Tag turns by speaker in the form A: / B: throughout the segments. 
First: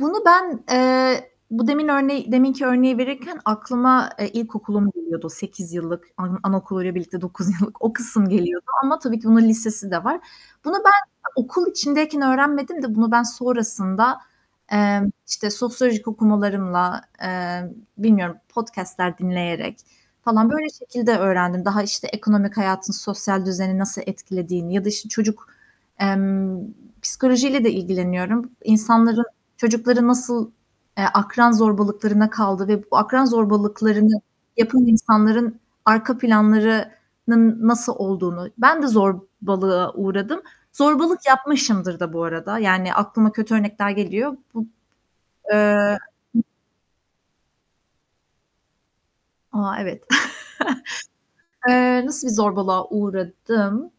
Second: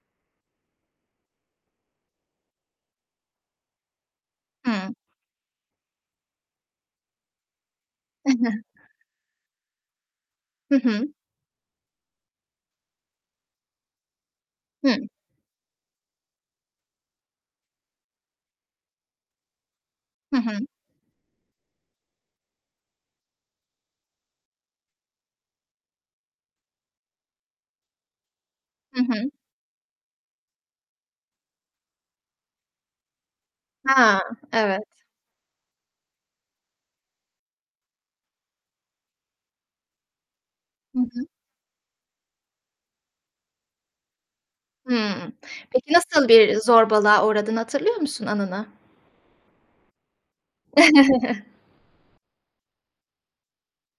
A: Bunu ben, eee, bu demin örneği deminki örneği verirken aklıma e, ilkokulum
B: Hıı.
A: geliyordu 8 yıllık, an anaokuluyla birlikte 9 yıllık. O kısım geliyordu ama tabii ki bunun lisesi de var. Bunu
B: Hı hı.
A: ben okul içindeyken öğrenmedim de bunu ben sonrasında,
B: Hı.
A: emm, işte, sosyolojik okumalarımla, eee, bilmiyorum, podcast'ler dinleyerek
B: Hı
A: falan böyle
B: hı.
A: şekilde öğrendim. Daha, işte, ekonomik hayatın sosyal düzeni nasıl etkilediğini ya da, işte, çocuk, emm, psikolojiyle de ilgileniyorum.
B: Hı
A: İnsanların
B: hı.
A: çocukları nasıl, eee, akran zorbalıklarına kaldı ve bu akran zorbalıklarını
B: Ha, evet!
A: yapan insanların arka planlarının nasıl olduğunu. Ben de zorbalığa uğradım,
B: Hı
A: zorbalık
B: hı.
A: yapmışımdır da bu arada. Yani aklıma kötü örnekler geliyor. Bub
B: Hıı. Peki
A: Eee,
B: nasıl
A: hı
B: bir zorbalığa uğradığını hatırlıyor musun, anını?
A: A, evet! Eee, nasıl bir zorbalığa uğradım?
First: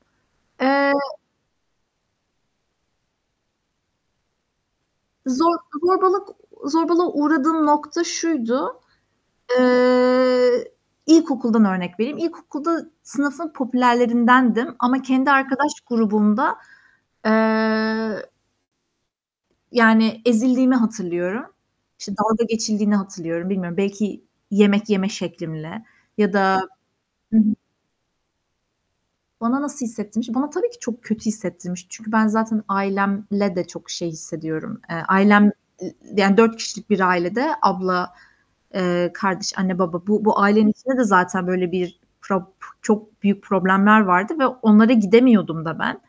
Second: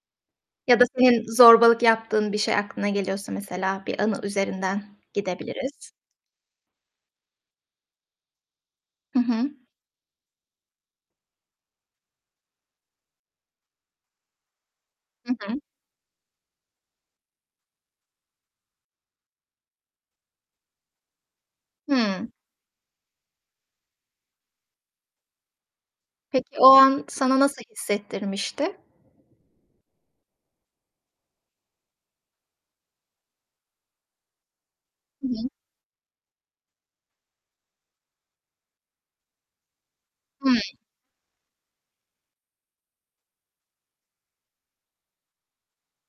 B: Ya da
A: Eee
B: senin zorbalık yaptığın bir şey aklına geliyorsa mesela bir anı üzerinden
A: Zor
B: gidebiliriz.
A: zorbalık zorbalığa uğradığım nokta şuydu.
B: Hı hı.
A: Eee, ilkokuldan örnek vereyim. İlkokulda sınıfın popülerlerindendim ama kendi
B: Hı hı.
A: arkadaş grubumda, eee yani, ezildiğimi hatırlıyorum. İşte,
B: Hıı.
A: dalga geçildiğini hatırlıyorum. Bilmiyorum, belki yemek yeme şeklimle ya
B: Peki, o
A: da
B: an
A: Hı
B: sana
A: hı.
B: nasıl hissettirmişti?
A: Bana nasıl hissettirmiş? Bana tabii ki çok kötü hissettirmiş. Çünkü ben zaten ailemle de çok şey hissediyorum. Eee,
B: Hı hı.
A: ailem, i yani, 4 kişilik bir ailede abla, eee, kardeş, anne, baba, bu bu
B: Hıı.
A: ailenin içinde de zaten, böyle, bir prap çok büyük problemler vardı ve onlara gidemiyordum da ben.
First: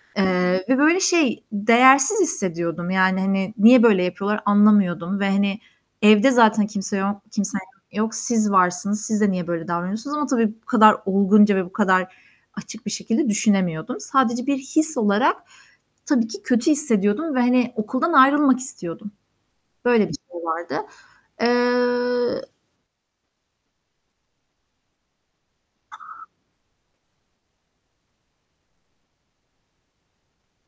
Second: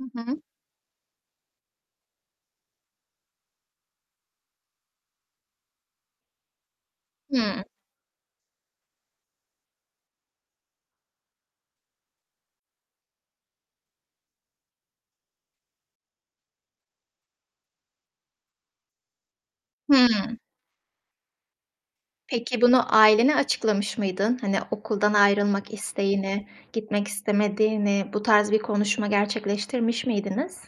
B: Hı hı.
A: Eee, ve böyle, şey, değersiz hissediyordum. Yani, hani, niye böyle yapıyorlar anlamıyordum ve hani, evde zaten kimse yo kimsem
B: Hıı.
A: yok. Siz varsınız, siz de niye böyle davranıyorsunuz ama tabii bu kadar olgunca ve bu kadar açık bir şekilde düşünemiyordum. Sadece bir his olarak, tabii ki kötü hissediyordum ve hani, okuldan ayrılmak istiyordum. Böyle bir
B: Hıı.
A: şey vardı. Eee
B: Peki, bunu ailene açıklamış mıydın? Hani, okuldan ayrılmak isteğini, gitmek istemediğini, bu tarz bir konuşma gerçekleştirmiş miydiniz?